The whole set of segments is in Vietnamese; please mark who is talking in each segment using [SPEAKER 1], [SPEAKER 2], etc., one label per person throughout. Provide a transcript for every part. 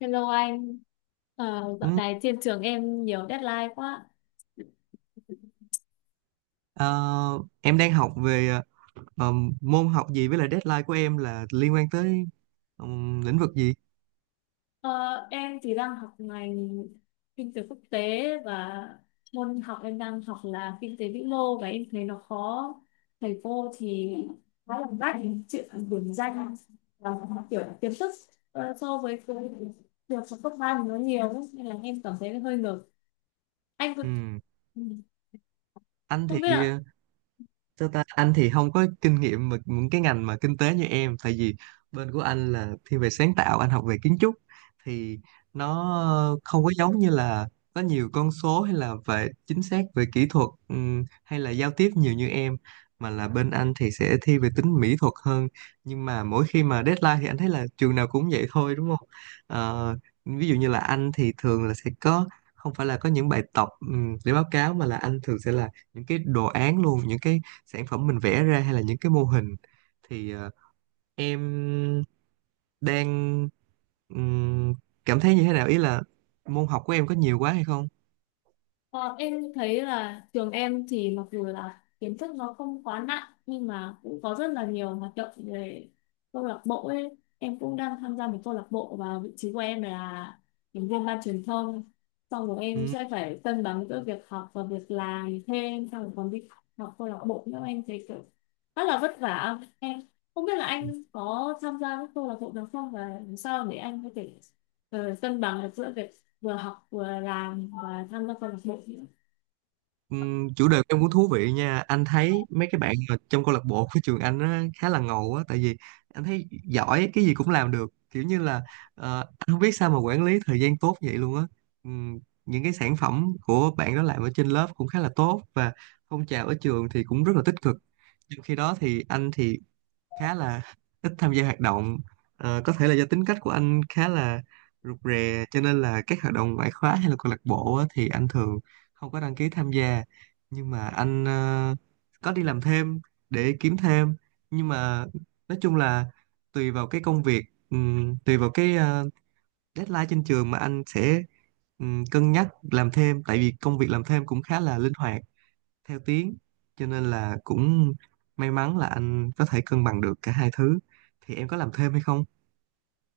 [SPEAKER 1] Hello anh. Ờ,
[SPEAKER 2] Ừ.
[SPEAKER 1] dạo này trên trường em nhiều deadline quá.
[SPEAKER 2] ờ, em đang học về ờ, môn học gì với lại deadline của em là liên quan tới lĩnh vực gì?
[SPEAKER 1] Ờ, em thì đang học ngành kinh tế quốc tế, và môn học em đang học là kinh tế vĩ mô, và em thấy nó khó. Thầy cô thì khá là bắt chuyện điểm danh, và kiểu kiến thức so với cái việc học cấp ba thì nó nhiều ấy, nên là em cảm thấy hơi ngợp. Anh có-
[SPEAKER 2] Ừ.
[SPEAKER 1] ừ,
[SPEAKER 2] Anh thì,
[SPEAKER 1] Không biết là.
[SPEAKER 2] sao ta, anh thì không có kinh nghiệm mà những cái ngành mà kinh tế như em, tại vì bên của anh là thiên về sáng tạo, anh học về kiến trúc, thì nó không có giống như là có nhiều con số hay là về chính xác về kỹ thuật, hay là giao tiếp nhiều như em, mà là bên anh thì sẽ thi về tính mỹ thuật hơn. Nhưng mà mỗi khi mà deadline thì anh thấy là trường nào cũng vậy thôi, đúng không? Ờ, Ví dụ như là anh thì thường là sẽ có, không phải là có những bài tập để báo cáo, mà là anh thường sẽ là những cái đồ án luôn, những cái sản phẩm mình vẽ ra hay là những cái mô hình. Thì em đang ừm, cảm thấy như thế nào, ý là môn học của em có nhiều quá hay không?
[SPEAKER 1] Ờ, em thấy là trường em thì mặc dù là kiến thức nó không quá nặng nhưng mà cũng có rất là nhiều hoạt động về câu lạc bộ ấy. Em cũng đang tham gia một câu lạc bộ và vị trí của em là thành viên ban truyền thông. Xong rồi em
[SPEAKER 2] Ừm,
[SPEAKER 1] sẽ phải cân bằng giữa việc học và việc làm thêm, xong rồi còn đi học câu lạc bộ nữa, em thấy kiểu rất là vất vả. Em không biết là anh có tham gia các câu lạc bộ nào không, và làm sao để anh có thể cân bằng được giữa việc vừa học vừa làm và tham gia câu lạc bộ.
[SPEAKER 2] Chủ đề của em cũng thú vị nha. Anh thấy mấy cái bạn mà trong câu lạc bộ của trường anh á, khá là ngầu á, tại vì anh thấy giỏi cái gì cũng làm được, kiểu như là anh không biết sao mà quản lý thời gian tốt vậy luôn á. Ừm, những cái sản phẩm của bạn đó làm ở trên lớp cũng khá là tốt, và phong trào ở trường thì cũng rất là tích cực. Trong khi đó thì anh thì khá là ít tham gia hoạt động. Ờ, có thể là do tính cách của anh khá là rụt rè, cho nên là các hoạt động ngoại khóa hay là câu lạc bộ á, thì anh thường không có đăng ký tham gia. Nhưng mà anh có đi làm thêm để kiếm thêm. Nhưng mà nói chung là tùy vào cái công việc, tùy vào cái deadline trên trường mà anh sẽ cân nhắc làm thêm, tại vì công việc làm thêm cũng khá là linh hoạt theo tiếng, cho nên là cũng may mắn là anh có thể cân bằng được cả hai thứ. Thì em có làm thêm hay không?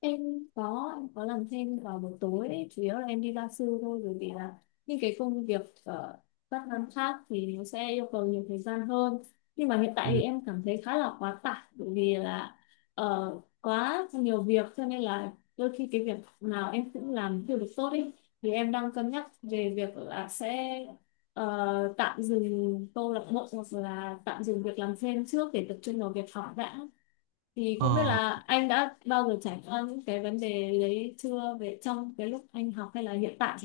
[SPEAKER 1] Em có em có làm thêm vào buổi tối ấy. Chủ yếu là em đi gia sư thôi, bởi vì là những cái công việc ở các năm khác thì nó sẽ yêu cầu nhiều thời gian hơn. Nhưng mà hiện tại thì
[SPEAKER 2] Ừ.
[SPEAKER 1] em cảm thấy khá là quá tải, bởi vì là ờ, quá nhiều việc, cho nên là đôi khi cái việc nào em cũng làm chưa được tốt ấy. Thì em đang cân nhắc về việc là sẽ tạm dừng câu lạc bộ hoặc là tạm dừng việc làm thêm trước, để tập trung vào việc học đã. Thì không biết
[SPEAKER 2] ờ,
[SPEAKER 1] là anh đã bao giờ trải qua những cái vấn đề đấy chưa, về trong cái lúc anh học hay là hiện tại.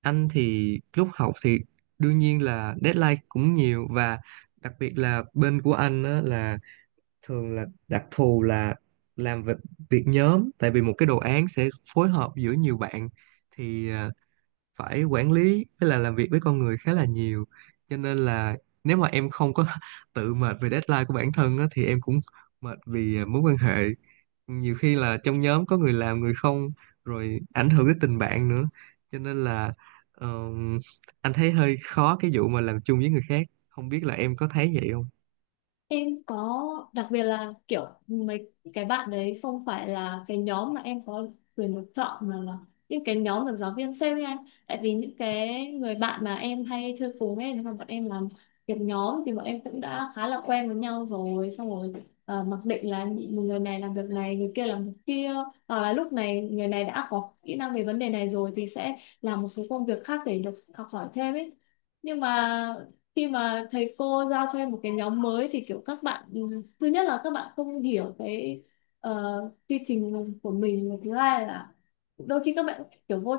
[SPEAKER 2] anh thì lúc học thì đương nhiên là deadline cũng nhiều, và đặc biệt là bên của anh á, là thường là đặc thù là làm việc, việc nhóm, tại vì một cái đồ án sẽ phối hợp giữa nhiều bạn. Thì phải quản lý với là làm việc với con người khá là nhiều, cho nên là nếu mà em không có tự mệt về deadline của bản thân á, thì em cũng mệt vì mối quan hệ, nhiều khi là trong nhóm có người làm người không, rồi ảnh hưởng tới tình bạn nữa. Cho nên là ờm, anh thấy hơi khó cái vụ mà làm chung với người khác. Không biết là em có thấy vậy không?
[SPEAKER 1] Em có, đặc biệt là kiểu mấy cái bạn đấy không phải là cái nhóm mà em có quyền được chọn, mà là những cái nhóm được giáo viên sale nha. Tại vì những cái người bạn mà em hay chơi cùng ấy, nếu mà bọn em làm việc nhóm thì bọn em cũng đã khá là quen với nhau rồi. Xong rồi mặc định là một người này làm việc này, người kia làm việc kia. Hoặc là lúc này người này đã có kỹ năng về vấn đề này rồi thì sẽ làm một số công việc khác để được học hỏi thêm ấy. Nhưng mà khi mà thầy cô giao cho em một cái nhóm mới thì kiểu các bạn thứ nhất là các bạn không hiểu cái ờ, quy trình của mình, và thứ hai là đôi khi các bạn kiểu vô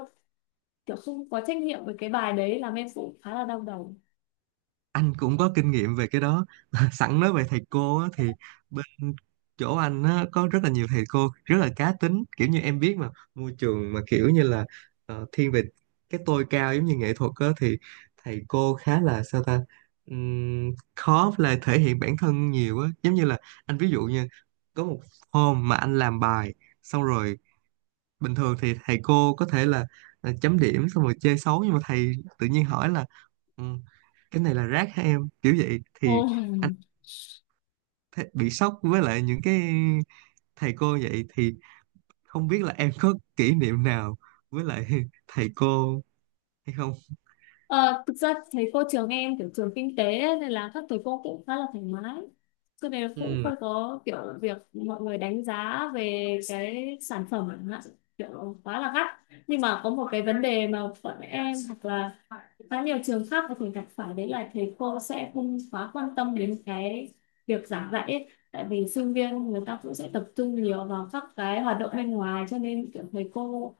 [SPEAKER 1] kiểu không có trách nhiệm với cái bài đấy, làm em cũng khá là đau đầu.
[SPEAKER 2] Anh cũng có kinh nghiệm về cái đó. Sẵn nói về thầy cô á, thì bên chỗ anh á, có rất là nhiều thầy cô rất là cá tính, kiểu như em biết mà, môi trường mà kiểu như là thiên về cái tôi cao giống như nghệ thuật á, thì thầy cô khá là sao ta. Khó là thể hiện bản thân nhiều á, giống như là anh ví dụ như có một hôm mà anh làm bài xong rồi, bình thường thì thầy cô có thể là chấm điểm xong rồi chê xấu, nhưng mà thầy tự nhiên hỏi là "Ừ, cái này là rác hả em?" kiểu vậy.
[SPEAKER 1] Ồ.
[SPEAKER 2] Thì anh bị sốc với lại những cái thầy cô vậy. Thì không biết là em có kỷ niệm nào với lại thầy cô hay không?
[SPEAKER 1] Ờ, thực ra thầy cô trường em kiểu trường kinh tế ấy, nên là các thầy cô cũng khá là thoải mái, cho nên cũng
[SPEAKER 2] Ừ.
[SPEAKER 1] không có kiểu việc mọi người đánh giá về cái sản phẩm chẳng hạn, kiểu quá là gắt. Nhưng mà có một cái vấn đề mà bọn em hoặc là khá nhiều trường khác có thể gặp phải, đấy là thầy cô sẽ không quá quan tâm đến cái việc giảng dạy ấy. Tại vì sinh viên người ta cũng sẽ tập trung nhiều vào các cái hoạt động bên ngoài, cho nên kiểu thầy cô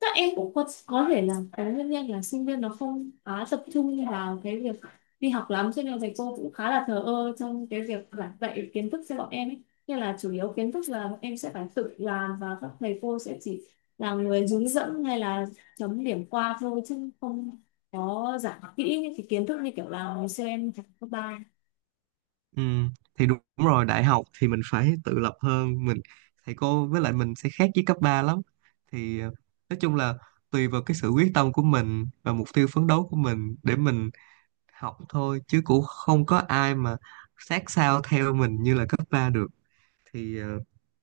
[SPEAKER 1] các em cũng có thể là cái nguyên nhân là sinh viên nó không quá tập trung vào cái việc đi học lắm, cho nên là thầy cô cũng khá là thờ ơ trong cái việc giảng dạy kiến thức cho bọn em ấy. Nên là chủ yếu kiến thức là bọn em sẽ phải tự làm, và các thầy cô sẽ chỉ là người hướng dẫn hay là chấm điểm qua thôi, chứ không có giảng kỹ những cái kiến thức như kiểu là ngày xưa em học cấp ba.
[SPEAKER 2] ừ, thì đúng rồi, đại học thì mình phải tự lập hơn, mình thầy cô với lại mình sẽ khác với cấp 3 lắm. Thì nói chung là tùy vào cái sự quyết tâm của mình và mục tiêu phấn đấu của mình để mình học thôi, chứ cũng không có ai mà sát sao theo mình như là cấp 3 được. Thì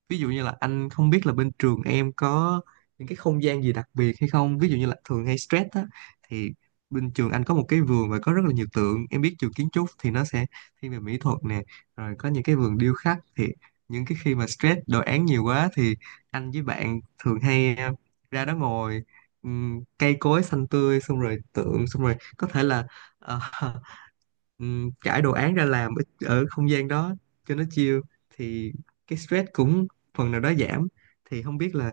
[SPEAKER 2] ví dụ như là anh không biết là bên trường em có những cái không gian gì đặc biệt hay không, ví dụ như là thường hay stress á, thì bên trường anh có một cái vườn và có rất là nhiều tượng. Em biết trường kiến trúc thì nó sẽ thiên về mỹ thuật nè, rồi có những cái vườn điêu khắc. Thì những cái khi mà stress đồ án nhiều quá, thì anh với bạn thường hay ra đó ngồi, cây cối xanh tươi, xong rồi tượng, xong rồi có thể là ờ, trải đồ án ra làm ở, ở không gian đó cho nó chill, thì cái stress cũng phần nào đó giảm. Thì không biết là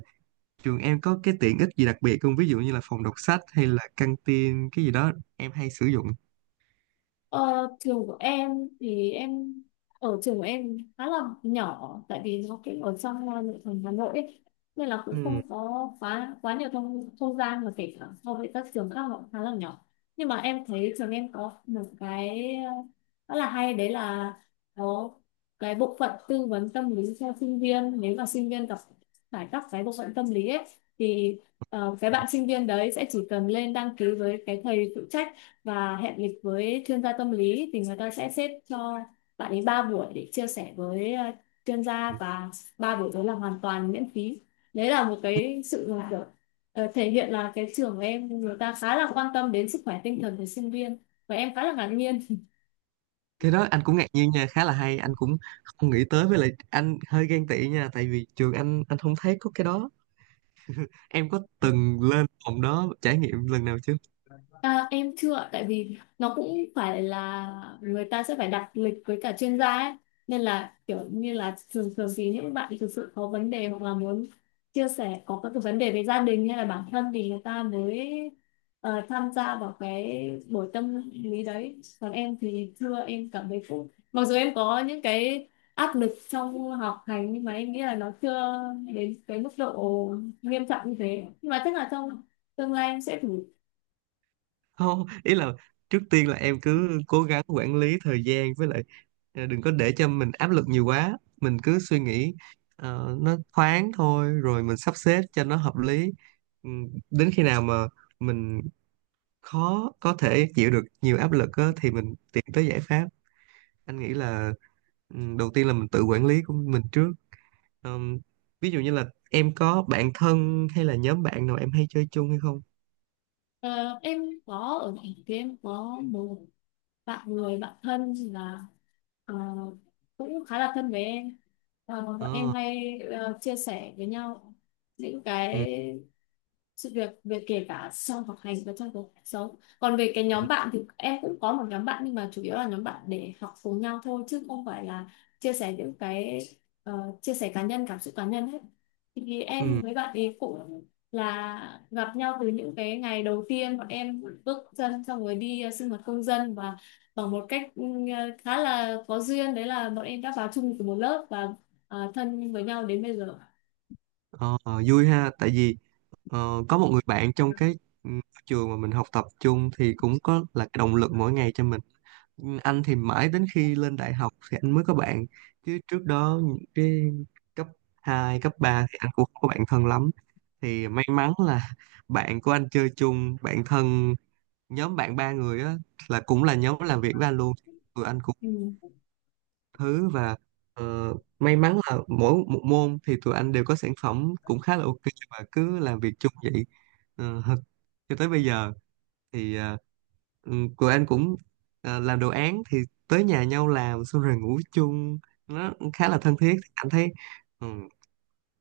[SPEAKER 2] trường em có cái tiện ích gì đặc biệt không, ví dụ như là phòng đọc sách hay là căng tin cái gì đó em hay sử dụng?
[SPEAKER 1] Ờ, trường của em thì em ở trường của em khá là nhỏ, tại vì nó cũng ở trong nội thành Hà Nội ấy. Nên là cũng
[SPEAKER 2] Ừm.
[SPEAKER 1] không có quá quá nhiều không không gian, mà kể cả so với các trường khác họ cũng khá là nhỏ. Nhưng mà em thấy trường em có một cái rất là hay, đấy là có cái bộ phận tư vấn tâm lý cho sinh viên. Nếu mà sinh viên gặp phải các cái bộ phận tâm lý ấy thì cái bạn sinh viên đấy sẽ chỉ cần lên đăng ký với cái thầy phụ trách và hẹn lịch với chuyên gia tâm lý, thì người ta sẽ xếp cho bạn ấy 3 buổi để chia sẻ với chuyên gia, và ba buổi đó là hoàn toàn miễn phí. Đấy là một cái sự là kiểu, thể hiện là cái trường của em người ta khá là quan tâm đến sức khỏe tinh thần của sinh viên, và em khá là ngạc nhiên.
[SPEAKER 2] Cái đó anh cũng ngạc nhiên nha, khá là hay. Anh cũng không nghĩ tới, với lại anh hơi ghen tị nha, tại vì trường anh không thấy có cái đó. Em có từng lên phòng đó trải nghiệm lần nào chưa?
[SPEAKER 1] À, em chưa ạ, tại vì nó cũng phải là người ta sẽ phải đặt lịch với cả chuyên gia ấy. Nên là kiểu như là thường thường thì những bạn thực sự có vấn đề hoặc là muốn chia sẻ, có các cái vấn đề về gia đình hay là bản thân, thì người ta mới tham gia vào cái buổi tâm lý đấy. Còn em thì chưa, em cảm thấy cũng mặc dù em có những cái áp lực trong học hành, nhưng mà em nghĩ là nó chưa đến cái mức độ nghiêm trọng như thế. Nhưng mà chắc là trong tương lai em sẽ thử.
[SPEAKER 2] Không, ý là trước tiên là em cứ cố gắng quản lý thời gian, với lại đừng có để cho mình áp lực nhiều quá, mình cứ suy nghĩ nó thoáng thôi, rồi mình sắp xếp cho nó hợp lý. Ừ, đến khi nào mà mình khó có thể chịu được nhiều áp lực á, thì mình tìm tới giải pháp. Anh nghĩ là đầu tiên là mình tự quản lý của mình trước. Ờm, Ví dụ như là em có bạn thân hay là nhóm bạn nào em hay chơi chung hay không?
[SPEAKER 1] Ờ, em có ở thành kia, em có một bạn, người bạn thân là ờ, cũng khá là thân với em. Ờ, bọn em
[SPEAKER 2] Ờ,
[SPEAKER 1] hay chia sẻ với nhau những
[SPEAKER 2] ừ.
[SPEAKER 1] cái sự việc về kể cả trong học hành và trong cuộc sống. Còn về cái nhóm bạn thì em cũng có một nhóm bạn, nhưng mà chủ yếu là nhóm bạn để học cùng nhau thôi, chứ không phải là chia sẻ những cái ờ, chia sẻ cá nhân, cảm xúc cá nhân hết. Thì em
[SPEAKER 2] Ừ.
[SPEAKER 1] với bạn ấy cũng là gặp nhau từ những cái ngày đầu tiên bọn em bước chân, xong rồi đi sinh hoạt công dân. Và bằng một cách khá là có duyên, đấy là bọn em đã vào chung từ một lớp và thân với nhau đến bây giờ.
[SPEAKER 2] Ờ, vui ha, tại vì có một người bạn trong cái ừ, trường mà mình học tập chung, thì cũng có là cái động lực mỗi ngày cho mình. Ừ, anh thì mãi đến khi lên đại học thì anh mới có bạn, chứ trước đó những cái cấp 2 cấp 3 thì anh cũng không có bạn thân lắm. Thì may mắn là bạn của anh chơi chung bạn thân, nhóm bạn ba người á, là cũng là nhóm làm việc với anh luôn. Tụi anh
[SPEAKER 1] Ừ.
[SPEAKER 2] thứ và may mắn là mỗi một môn thì tụi anh đều có sản phẩm cũng khá là ok, và cứ làm việc chung vậy. Ờ, cho tới bây giờ. Thì tụi anh cũng làm đồ án thì tới nhà nhau làm, xong rồi ngủ chung, nó khá là thân thiết. Anh thấy ừm,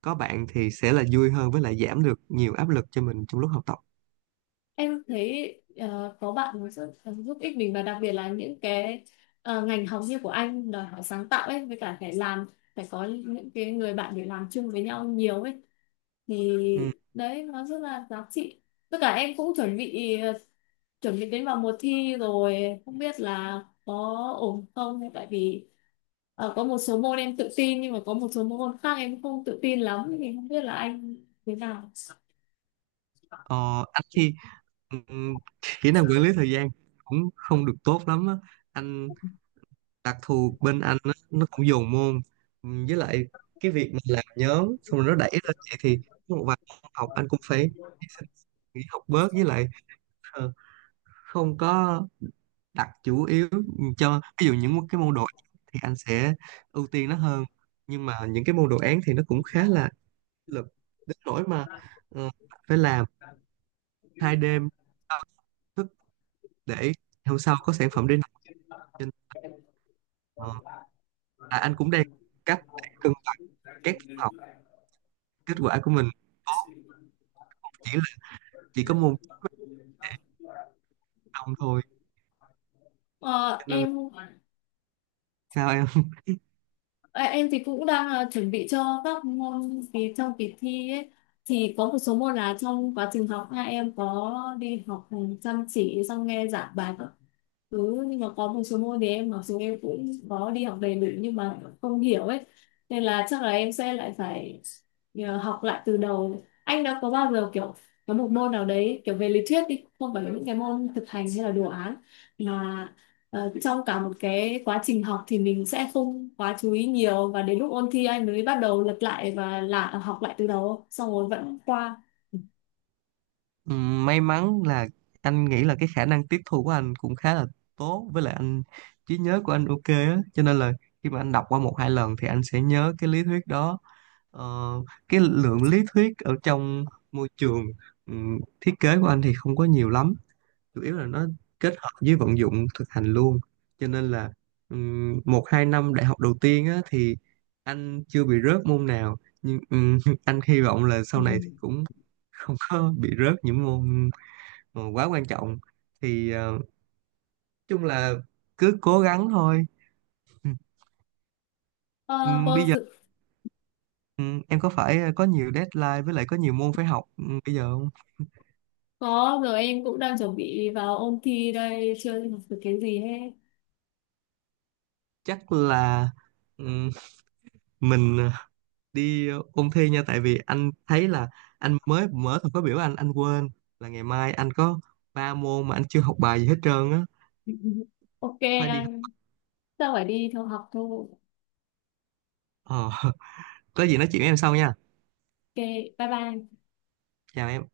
[SPEAKER 2] có bạn thì sẽ là vui hơn, với lại giảm được nhiều áp lực cho mình trong lúc học tập.
[SPEAKER 1] Em thấy có bạn nó rất là giúp ích mình, và đặc biệt là những cái ngành học như của anh đòi hỏi sáng tạo ấy, với cả phải làm, phải có những cái người bạn để làm chung với nhau nhiều ấy, thì đấy nó rất là giá trị. Tất cả em cũng chuẩn bị chuẩn bị đến vào mùa thi rồi, không biết là có ổn không. Tại vì có một số môn em tự tin, nhưng mà có một số môn khác em không tự tin lắm, thì không biết là anh thế nào.
[SPEAKER 2] Ờ, anh thì ừm, kỹ năng quản lý thời gian cũng không được tốt lắm á. Anh đặc thù bên anh á, nó cũng dồn môn. Với lại cái việc mình làm nhóm xong rồi nó đẩy lên vậy, thì có một vài môn học anh cũng phải hy sinh, nghỉ học bớt, với lại ờ, không có đặt chủ yếu cho, ví dụ những cái môn đồ án thì anh sẽ ưu tiên nó hơn. Nhưng mà những cái môn đồ án thì nó cũng khá là lực đến nỗi mà ờ, phải làm 2 đêm đau thức để hôm sau có sản phẩm để nộp trên. ờ, anh cũng đang cách để cân bằng các kết quả của mình tốt, chỉ là chỉ có môn đồng thôi.
[SPEAKER 1] Ờ,
[SPEAKER 2] Cho nên là
[SPEAKER 1] em
[SPEAKER 2] sao em.
[SPEAKER 1] À, em thì cũng đang chuẩn bị cho các môn kỳ trong kỳ thi ấy. Thì có một số môn là trong quá trình học hai em có đi học chăm chỉ, xong nghe giảng bài. Ừ, nhưng mà có một số môn thì em mặc dù em cũng có đi học đầy đủ nhưng mà không hiểu ấy, nên là chắc là em sẽ lại phải học lại từ đầu. Anh đã có bao giờ kiểu có một môn nào đấy kiểu về lý thuyết đi, không phải là những cái môn thực hành hay là đồ án, mà trong cả một cái quá trình học thì mình sẽ không quá chú ý nhiều, và đến lúc ôn thi anh mới bắt đầu lật lại và là học lại từ đầu xong rồi vẫn qua?
[SPEAKER 2] May mắn là anh nghĩ là cái khả năng tiếp thu của anh cũng khá là tốt, với lại anh trí nhớ của anh ok á, cho nên là khi mà anh đọc qua một hai lần thì anh sẽ nhớ cái lý thuyết đó. Ờ, cái lượng lý thuyết ở trong môi trường thiết kế của anh thì không có nhiều lắm, chủ yếu là nó kết hợp với vận dụng thực hành luôn. Cho nên là một hai năm đại học đầu tiên á, thì anh chưa bị rớt môn nào. Nhưng anh hy vọng là sau này thì cũng không có bị rớt những môn mà quá quan trọng. Thì nói chung là cứ cố gắng thôi. Ừm,
[SPEAKER 1] Ờ,
[SPEAKER 2] Bây
[SPEAKER 1] vâng
[SPEAKER 2] giờ
[SPEAKER 1] sự
[SPEAKER 2] em có phải có nhiều deadline, với lại có nhiều môn phải học bây giờ không?
[SPEAKER 1] Có rồi, em cũng đang chuẩn bị vào ôn thi đây, chưa học được cái gì hết.
[SPEAKER 2] Chắc là ừm, mình đi ôn thi nha, tại vì anh thấy là anh mới mở thời khóa biểu, anh quên là ngày mai anh có 3 môn mà anh chưa học bài gì hết trơn á,
[SPEAKER 1] Ok
[SPEAKER 2] phải đi học.
[SPEAKER 1] anh, tôi phải đi thôi học thôi.
[SPEAKER 2] ờ, có gì nói chuyện với em sau nha.
[SPEAKER 1] Ok, bye bye.
[SPEAKER 2] Chào em.